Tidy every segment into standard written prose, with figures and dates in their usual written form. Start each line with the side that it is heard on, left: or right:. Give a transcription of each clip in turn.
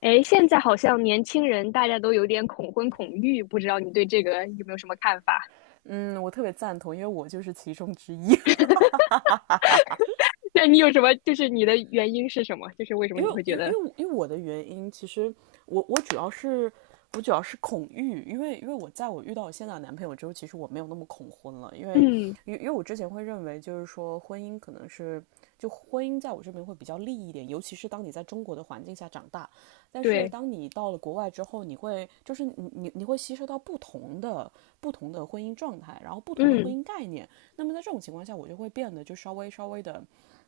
left: 哎，现在好像年轻人大家都有点恐婚恐育，不知道你对这个有没有什么看法？
right: 嗯，我特别赞同，因为我就是其中之一。
left: 那你有什么，就是你的原因是什么？就是为什么
right: 因
left: 你
right: 为，
left: 会觉
right: 因为，
left: 得，
right: 因为，我的原因，其实我我主要是我主要是恐育，因为我遇到我现在的男朋友之后，其实我没有那么恐婚了，因为
left: 嗯，
right: 因为因为我之前会认为就是说婚姻可能是就婚姻在我这边会比较利一点，尤其是当你在中国的环境下长大，但是
left: 对，
right: 当你到了国外之后，你会就是你你你会吸收到不同的婚姻状态，然后不同的婚
left: 嗯
right: 姻概念，那么在这种情况下，我就会变得就稍微的。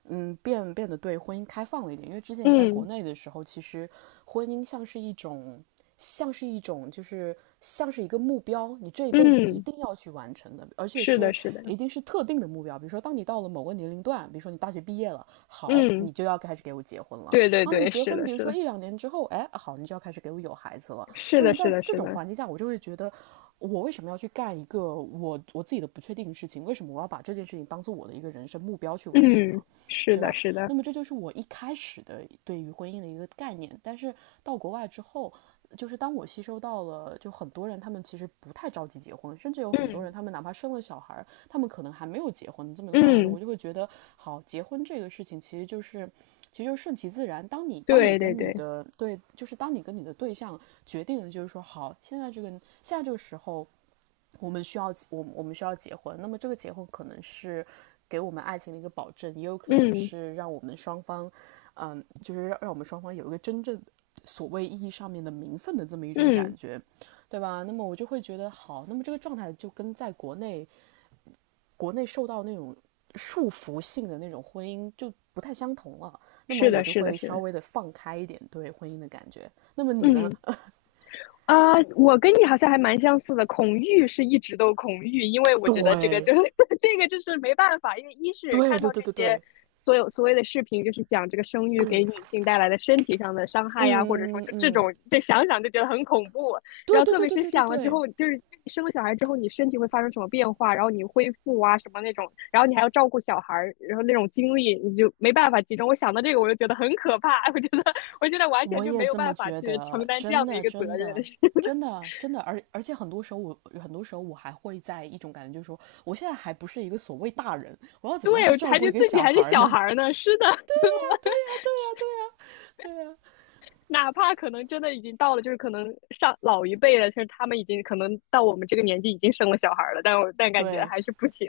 right: 变得对婚姻开放了一点，因为之前你在国
left: 嗯
right: 内的时候，其实婚姻像是一种，像是一种，就是像是一个目标，你这一辈子一
left: 嗯，
right: 定要去完成的，而且
left: 是的，
right: 是
left: 是的，
right: 一定是特定的目标。比如说，当你到了某个年龄段，比如说你大学毕业了，好，
left: 嗯，
right: 你就要开始给我结婚了。
left: 对对
right: 好，那么
left: 对，
right: 结
left: 是
right: 婚，
left: 的，
right: 比如
left: 是
right: 说
left: 的，
right: 一两年之后，哎，好，你就要开始给我有孩子了。
left: 是
right: 那
left: 的，
right: 么
left: 是
right: 在
left: 的，
right: 这
left: 是
right: 种
left: 的，
right: 环境下，我就会觉得，我为什么要去干一个我自己的不确定的事情？为什么我要把这件事情当做我的一个人生目标去完成
left: 嗯，
right: 呢？
left: 是
right: 对
left: 的，
right: 吧？
left: 是的，
right: 那么这就是我一开始的对于婚姻的一个概念。但是到国外之后，就是当我吸收到了，就很多人他们其实不太着急结婚，甚至有很多
left: 嗯
right: 人他们哪怕生了小孩他们可能还没有结婚这么一个状态中，
left: 嗯，
right: 我就会觉得，好，结婚这个事情其实就是。其实就是顺其自然。
left: 对对对，
right: 当你跟你的对象决定，就是说好，现在这个时候，我们需要结婚，那么这个结婚可能是给我们爱情的一个保证，也有可能
left: 嗯
right: 是让我们双方，就是让我们双方有一个真正所谓意义上面的名分的这么一种感
left: 嗯，
right: 觉，对吧？那么我就会觉得好，那么这个状态就跟在国内受到那种束缚性的那种婚姻就不太相同了，那么
left: 是
right: 我
left: 的，
right: 就
left: 是的，
right: 会
left: 是
right: 稍
left: 的，
right: 微的放开一点对婚姻的感觉。那么你
left: 嗯。
right: 呢？
left: 啊，我跟你好像还蛮相似的。恐育是一直都恐育，因为我觉得这个
right: 对，
left: 就 这个就是没办法，因为一是
right: 对，
left: 看到
right: 对，对，
left: 这
right: 对，
left: 些
right: 对，
left: 所有所谓的视频，就是讲这个生育给
right: 嗯，
left: 女性带来的身体上的伤害呀，或者说
right: 嗯，嗯，
left: 就这
right: 嗯。
left: 种，就想想就觉得很恐怖。然
right: 对
left: 后
right: 对
left: 特
right: 对
left: 别
right: 对
left: 是
right: 对对
left: 想了之
right: 对，
left: 后，就是你生了小孩之后，你身体会发生什么变化，然后你恢复啊什么那种，然后你还要照顾小孩儿，然后那种精力你就没办法集中。我想到这个，我就觉得很可怕，我觉得完全
right: 我
left: 就没
right: 也
left: 有
right: 这么
left: 办法
right: 觉
left: 去承
right: 得，
left: 担这
right: 真
left: 样的一
right: 的
left: 个责
right: 真
left: 任。
right: 的真的真的，而且很多时候我还会在一种感觉，就是说我现在还不是一个所谓大人，我要怎么样
left: 对，
right: 去
left: 我
right: 照
left: 还
right: 顾
left: 觉
right: 一
left: 得
right: 个
left: 自己
right: 小
left: 还是
right: 孩
left: 小
right: 呢？
left: 孩儿呢。是的，
right: 对啊，
left: 哪怕可能真的已经到了，就是可能上老一辈了，就是他们已经可能到我们这个年纪已经生了小孩儿了，但我但感觉
right: 对，
left: 还是不行，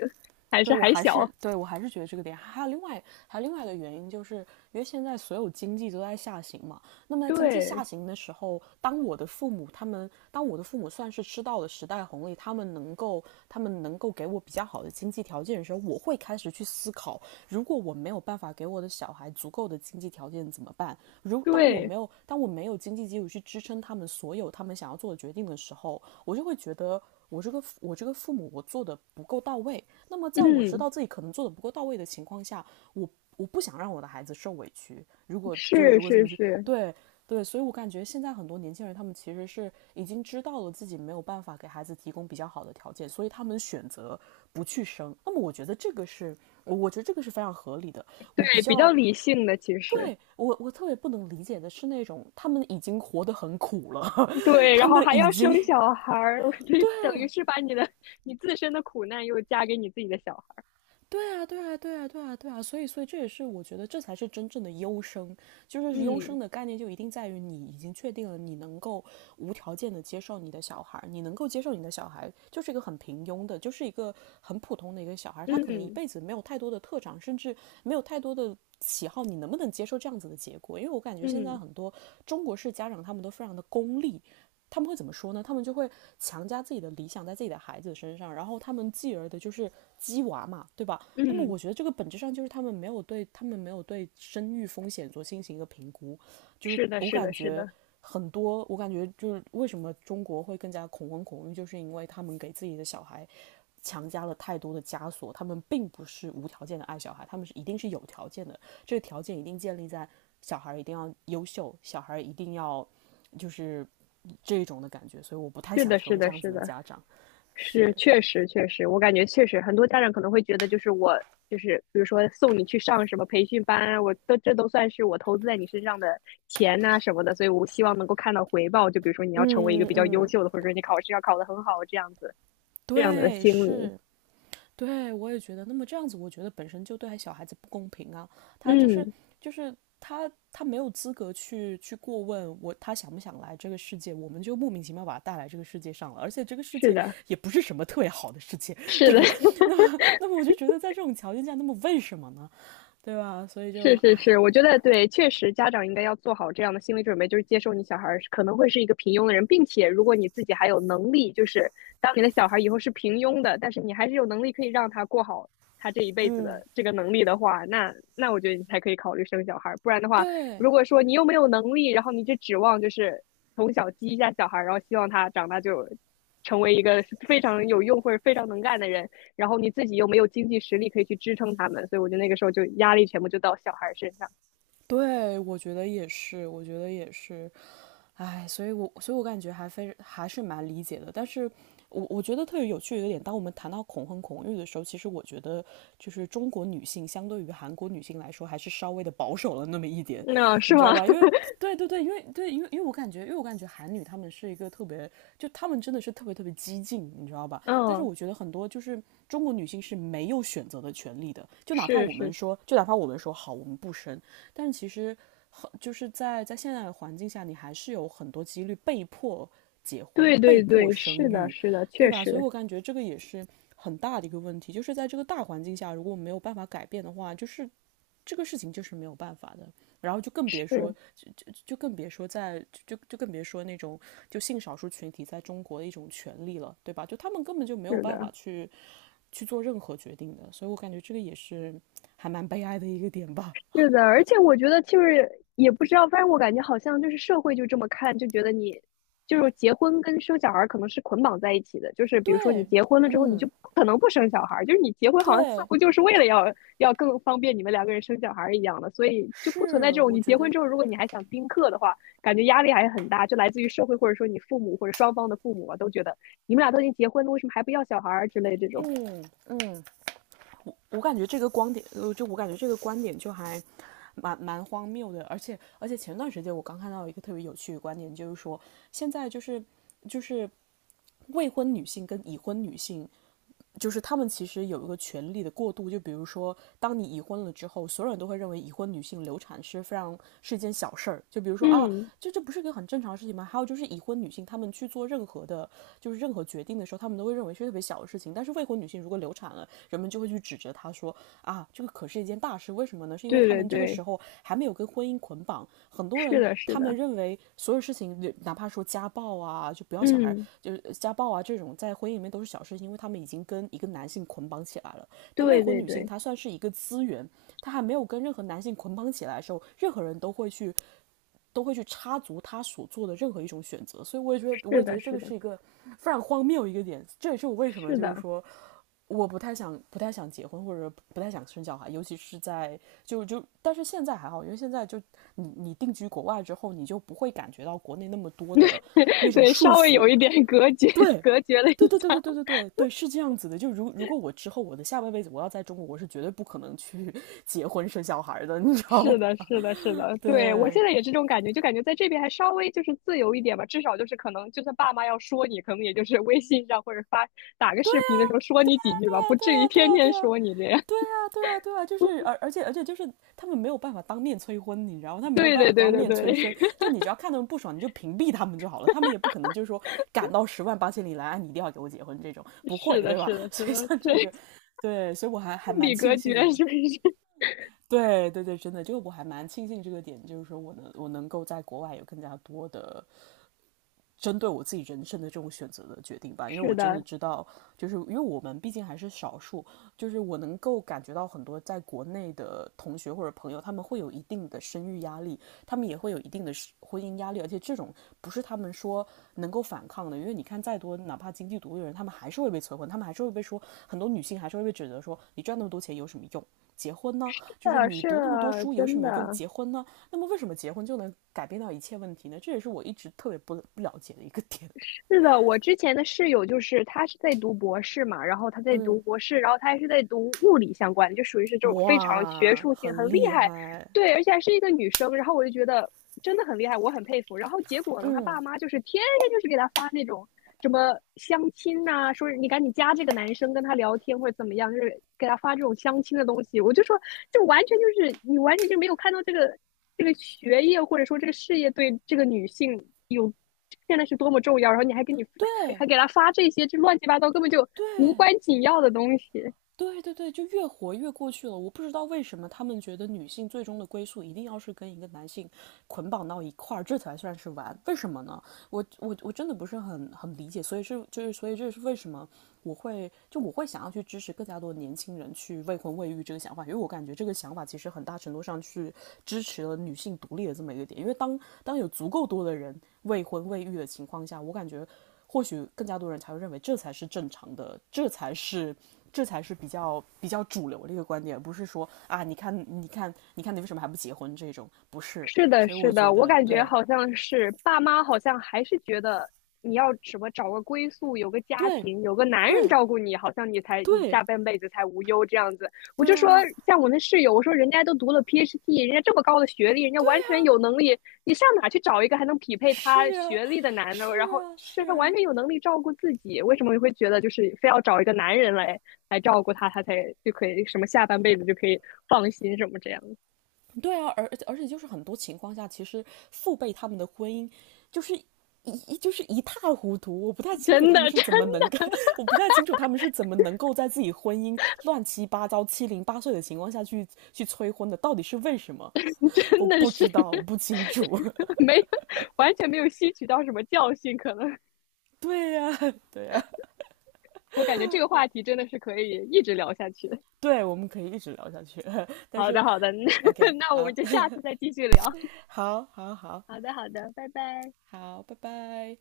left: 还是
right: 对我
left: 还
right: 还是
left: 小。
right: 对我还是觉得这个点，还有另外一个原因，就是因为现在所有经济都在下行嘛。那么在经济
left: 对
right: 下行的时候，当我的父母他们，当我的父母算是吃到了时代红利，他们能够给我比较好的经济条件的时候，我会开始去思考如果我没有办法给我的小孩足够的经济条件怎么办？如当我
left: 对，
right: 没有当我没有经济基础去支撑他们所有他们想要做的决定的时候，我就会觉得我这个父母我做的不够到位。那么在我知
left: 嗯，
right: 道自己可能做的不够到位的情况下，我我不想让我的孩子受委屈。如果就
left: 是
right: 如果这
left: 是
right: 么去。
left: 是，
right: 对，对，所以我感觉现在很多年轻人，他们其实是已经知道了自己没有办法给孩子提供比较好的条件，所以他们选择不去生。那么我觉得这个是非常合理的。我比
left: 对，比较
right: 较
left: 理性的其实。
right: 对，我特别不能理解的是那种他们已经活得很苦了，
left: 对，
right: 他
left: 然后
right: 们
left: 还
right: 已
left: 要
right: 经
left: 生小孩儿，我觉得等于
right: 对
left: 是把你的你自身的苦难又加给你自己的小孩儿。
right: 对啊，对啊，对啊，对啊，对啊，所以这也是我觉得这才是真正的优生，就是优
left: 嗯
right: 生的概念就一定在于你已经确定了你能够无条件的接受你的小孩，你能够接受你的小孩就是一个很平庸的，就是一个很普通的一个小孩，他可能一
left: 嗯
right: 辈子没有太多的特长，甚至没有太多的喜好，你能不能接受这样子的结果？因为我感觉现在
left: 嗯
right: 很多中国式家长他们都非常的功利，他们会怎么说呢？他们就会强加自己的理想在自己的孩子身上，然后他们继而的就是鸡娃嘛，对吧？那么
left: 嗯，
right: 我觉得这个本质上就是他们没有对生育风险进行一个评估，就是
left: 是的，
right: 我
left: 是
right: 感
left: 的，是
right: 觉
left: 的，
right: 我感觉就是为什么中国会更加恐婚恐育，就是因为他们给自己的小孩强加了太多的枷锁，他们并不是无条件的爱小孩，他们是一定是有条件的，这个条件一定建立在小孩一定要优秀，小孩一定要就是这种的感觉，所以我不太
left: 是
right: 想
left: 的，
right: 成
left: 是
right: 为这
left: 的，
right: 样子
left: 是
right: 的
left: 的。
right: 家长。
left: 是，
right: 是，
left: 确实确实，我感觉确实很多家长可能会觉得，就是我就是比如说送你去上什么培训班啊我都这都算是我投资在你身上的钱呐、什么的，所以我希望能够看到回报。就比如说你要成为一个
right: 嗯
left: 比较优
right: 嗯，
left: 秀的，或者说你考试要考得很好这样子，这样的
right: 对，
left: 心理。
right: 是。对，我也觉得。那么这样子，我觉得本身就对小孩子不公平啊。他就是
left: 嗯，
right: 就是他他没有资格去过问我他想不想来这个世界，我们就莫名其妙把他带来这个世界上了。而且这个世
left: 是
right: 界
left: 的，
right: 也不是什么特别好的世界，
left: 是
right: 对
left: 的，
right: 吧？那么我就觉得在这种条件下，那么为什么呢？对吧？所以就
left: 是是
right: 唉，
left: 是，我觉得对，确实家长应该要做好这样的心理准备，就是接受你小孩儿是可能会是一个平庸的人，并且如果你自己还有能力，就是当你的小孩以后是平庸的，但是你还是有能力可以让他过好他这一辈子
right: 嗯，
left: 的这个能力的话，那我觉得你才可以考虑生小孩儿。不然的话，
right: 对
left: 如果说你又没有能力，然后你就指望就是从小激一下小孩儿，然后希望他长大就成为一个非常有用或者非常能干的人，然后你自己又没有经济实力可以去支撑他们，所以我觉得那个时候就压力全部就到小孩身上。
right: 对，我觉得也是，我觉得也是，唉，所以我感觉还非还是蛮理解的，但是我觉得特别有趣的一个点，当我们谈到恐婚恐育的时候，其实我觉得就是中国女性相对于韩国女性来说，还是稍微的保守了那么一点，
left: 那、嗯是
right: 你知道
left: 吗？
right: 吧？对对对，对，因为我感觉韩女她们是一个特别，就她们真的是特别特别激进，你知道吧？但是
left: 嗯，
right: 我觉得很多就是中国女性是没有选择的权利的，
left: 是是，
right: 就哪怕我们说好，我们不生，但是其实。就是在现在的环境下，你还是有很多几率被迫结婚、
left: 对
right: 被
left: 对
right: 迫
left: 对，
right: 生
left: 是的，
right: 育，
left: 是的，
right: 对
left: 确
right: 吧？所以
left: 实
right: 我感觉这个也是很大的一个问题，就是在这个大环境下，如果没有办法改变的话，就是这个事情就是没有办法的。然后就更别说，
left: 是
right: 就就更别说在就就更别说那种就性少数群体在中国的一种权利了，对吧？就他们根本就没有
left: 是
right: 办法
left: 的。
right: 去做任何决定的，所以我感觉这个也是还蛮悲哀的一个点吧。
left: 是的，而且我觉得就是也不知道，反正我感觉好像就是社会就这么看，就觉得你就是结婚跟生小孩儿可能是捆绑在一起的，就是比如说你
right: 对，
left: 结婚了之后，你就
right: 嗯，
left: 不可能不生小孩儿，就是你结婚好像似
right: 对，
left: 乎就是为了要更方便你们两个人生小孩儿一样的，所以就不存在
right: 是，
left: 这种
right: 我
left: 你
right: 觉
left: 结婚
right: 得，
left: 之后，如果你还想丁克的话，感觉压力还是很大，就来自于社会或者说你父母或者双方的父母啊，都觉得你们俩都已经结婚了，为什么还不要小孩儿之类这种。
right: 嗯嗯，我感觉这个观点就还蛮荒谬的，而且前段时间我刚看到一个特别有趣的观点，就是说现在就是未婚女性跟已婚女性就是他们其实有一个权力的过渡，就比如说，当你已婚了之后，所有人都会认为已婚女性流产是非常是一件小事儿。就比如说啊，
left: 嗯，
right: 这不是一个很正常的事情吗？还有就是已婚女性，她们去做任何的，就是任何决定的时候，她们都会认为是特别小的事情。但是未婚女性如果流产了，人们就会去指责他说啊，这个可是一件大事，为什么呢？是因为
left: 对
right: 他
left: 对
right: 们这个
left: 对，
right: 时候还没有跟婚姻捆绑，很多
left: 是
right: 人
left: 的，是
right: 他们
left: 的，
right: 认为所有事情，哪怕说家暴啊，就不要小孩，
left: 嗯，
right: 就是家暴啊这种在婚姻里面都是小事情，因为他们已经跟一个男性捆绑起来了。但未
left: 对
right: 婚
left: 对
right: 女性
left: 对。
right: 她算是一个资源，她还没有跟任何男性捆绑起来的时候，任何人都会去插足她所做的任何一种选择。所以我也觉得，我
left: 是
right: 也觉
left: 的，
right: 得这
left: 是
right: 个
left: 的，
right: 是一个非常荒谬一个点，这也是我为什么
left: 是
right: 就是
left: 的，
right: 说我不太想结婚，或者不太想生小孩，尤其是在但是现在还好，因为现在就你定居国外之后，你就不会感觉到国内那么多的那 种
left: 对，
right: 束
left: 稍微
right: 缚。
left: 有一点隔绝，
right: 对，
left: 隔绝了一
right: 对对
left: 下。
right: 对对对 对对对，是这样子的。如果我之后我的下半辈子我要在中国，我是绝对不可能去 结婚生小孩的，你知道
left: 是
right: 吗？
left: 的，是的，是 的，
right: 对，
left: 对，我
right: 对
left: 现在也是这种感觉，就感觉在这边还稍微就是自由一点吧，至少就是可能就算爸妈要说你，可能也就是微信上或者发打个视频的时候说你
right: 啊
left: 几句
right: 对
left: 吧，不
right: 啊对
left: 至于
right: 啊对
left: 天
right: 啊，对
left: 天说你这样。
right: 啊，对啊，对啊，就是而且就是他们没有办法当面催婚，你知道吗？他 没有
left: 对
right: 办
left: 对
right: 法
left: 对
right: 当
left: 对
right: 面催生，
left: 对，
right: 就你只要看他们不爽，你就屏蔽他们就好了。他们也不可能就是说赶到十万八千里来，啊你一定要给我结婚这种，不
left: 是
right: 会，
left: 的，
right: 对
left: 是
right: 吧？
left: 的，是
right: 所以
left: 的，
right: 像
left: 对，
right: 这 个，
left: 心
right: 对，所以我还蛮
left: 理隔
right: 庆
left: 绝
right: 幸
left: 是
right: 的。
left: 是
right: 对对对，真的，就我还蛮庆幸这个点，就是说我能够在国外有更加多的针对我自己人生的这种选择的决定 吧，因为我
left: 是
right: 真的
left: 的，
right: 知道，就是因为我们毕竟还是少数，就是我能够感觉到很多在国内的同学或者朋友，他们会有一定的生育压力，他们也会有一定的婚姻压力，而且这种不是他们说能够反抗的，因为你看再多，哪怕经济独立的人，他们还是会被催婚，他们还是会被说，很多女性还是会被指责说，你赚那么多钱有什么用？结婚呢？
left: 是
right: 就是
left: 的，
right: 你
left: 是
right: 读那么多
left: 的，
right: 书有什
left: 真
right: 么用？
left: 的。
right: 结婚呢？那么为什么结婚就能改变到一切问题呢？这也是我一直特别不了解的一个点。
left: 是的，我之前的室友就是他是在读博士嘛，然后他在读
right: 嗯
left: 博士，然后他还是在读物理相关的，就属于是这种非常学
right: 哇，
left: 术性
right: 很
left: 很厉
right: 厉
left: 害，
right: 害！
left: 对，而且还是一个女生，然后我就觉得真的很厉害，我很佩服。然后结果呢，他
right: 嗯，
left: 爸妈就是天天就是给他发那种什么相亲呐、说你赶紧加这个男生跟他聊天或者怎么样，就是给他发这种相亲的东西，我就说就完全就是你完全就没有看到这个学业或者说这个事业对这个女性有现在是多么重要，然后你还给
right: 对
left: 给她发这些这乱七八糟根本就无
right: 对
left: 关紧要的东西，
right: 对对对，就越活越过去了。我不知道为什么他们觉得女性最终的归宿一定要是跟一个男性捆绑到一块儿，这才算是完。为什么呢？我真的不是很理解，所以这是为什么我会想要去支持更加多年轻人去未婚未育这个想法，因为我感觉这个想法其实很大程度上去支持了女性独立的这么一个点。因为当有足够多的人未婚未育的情况下，我感觉或许更加多人才会认为这才是正常的，这才是比较主流的一个观点，不是说啊，你看你为什么还不结婚这种，不是。
left: 是的，
right: 所以
left: 是
right: 我觉
left: 的，我
right: 得
left: 感觉
right: 对
left: 好像是爸妈好像还是觉得你要什么找个归宿，有个家
right: 对
left: 庭，有个男人
right: 对
left: 照顾你，好像你才你下
right: 对
left: 半辈子才无忧这样子。我就
right: 对
left: 说，
right: 啊，
left: 像我那室友，我说人家都读了 PhD，人家这么高的学历，人家完全有能力，你上哪去找一个还能匹配他
right: 是啊。
left: 学历的男的？然
right: 是
left: 后
right: 啊，
left: 身
right: 是
left: 上完
right: 啊，
left: 全有能力照顾自己，为什么你会觉得就是非要找一个男人来照顾他，他才就可以什么下半辈子就可以放心什么这样？
right: 对啊，而且就是很多情况下，其实父辈他们的婚姻就是一塌糊涂，
left: 真的，真
right: 我不太清楚他们是怎么能够在自己婚姻乱七八糟、七零八碎的情况下去催婚的，到底是为什么？我
left: 真的
right: 不知
left: 是
right: 道，我不清楚。
left: 没有，完全没有吸取到什么教训，可能
right: 对呀、啊对呀、啊
left: 我感觉这个话题真的是可以一直聊下去的
right: 对，我们可以一直聊下去，但
left: 好
right: 是
left: 的，好的，那
right: OK，
left: 我
right: 好，
left: 们就下次再继续聊。
right: 好，好，好，
left: 好的，好的，拜拜。
right: 好，拜拜。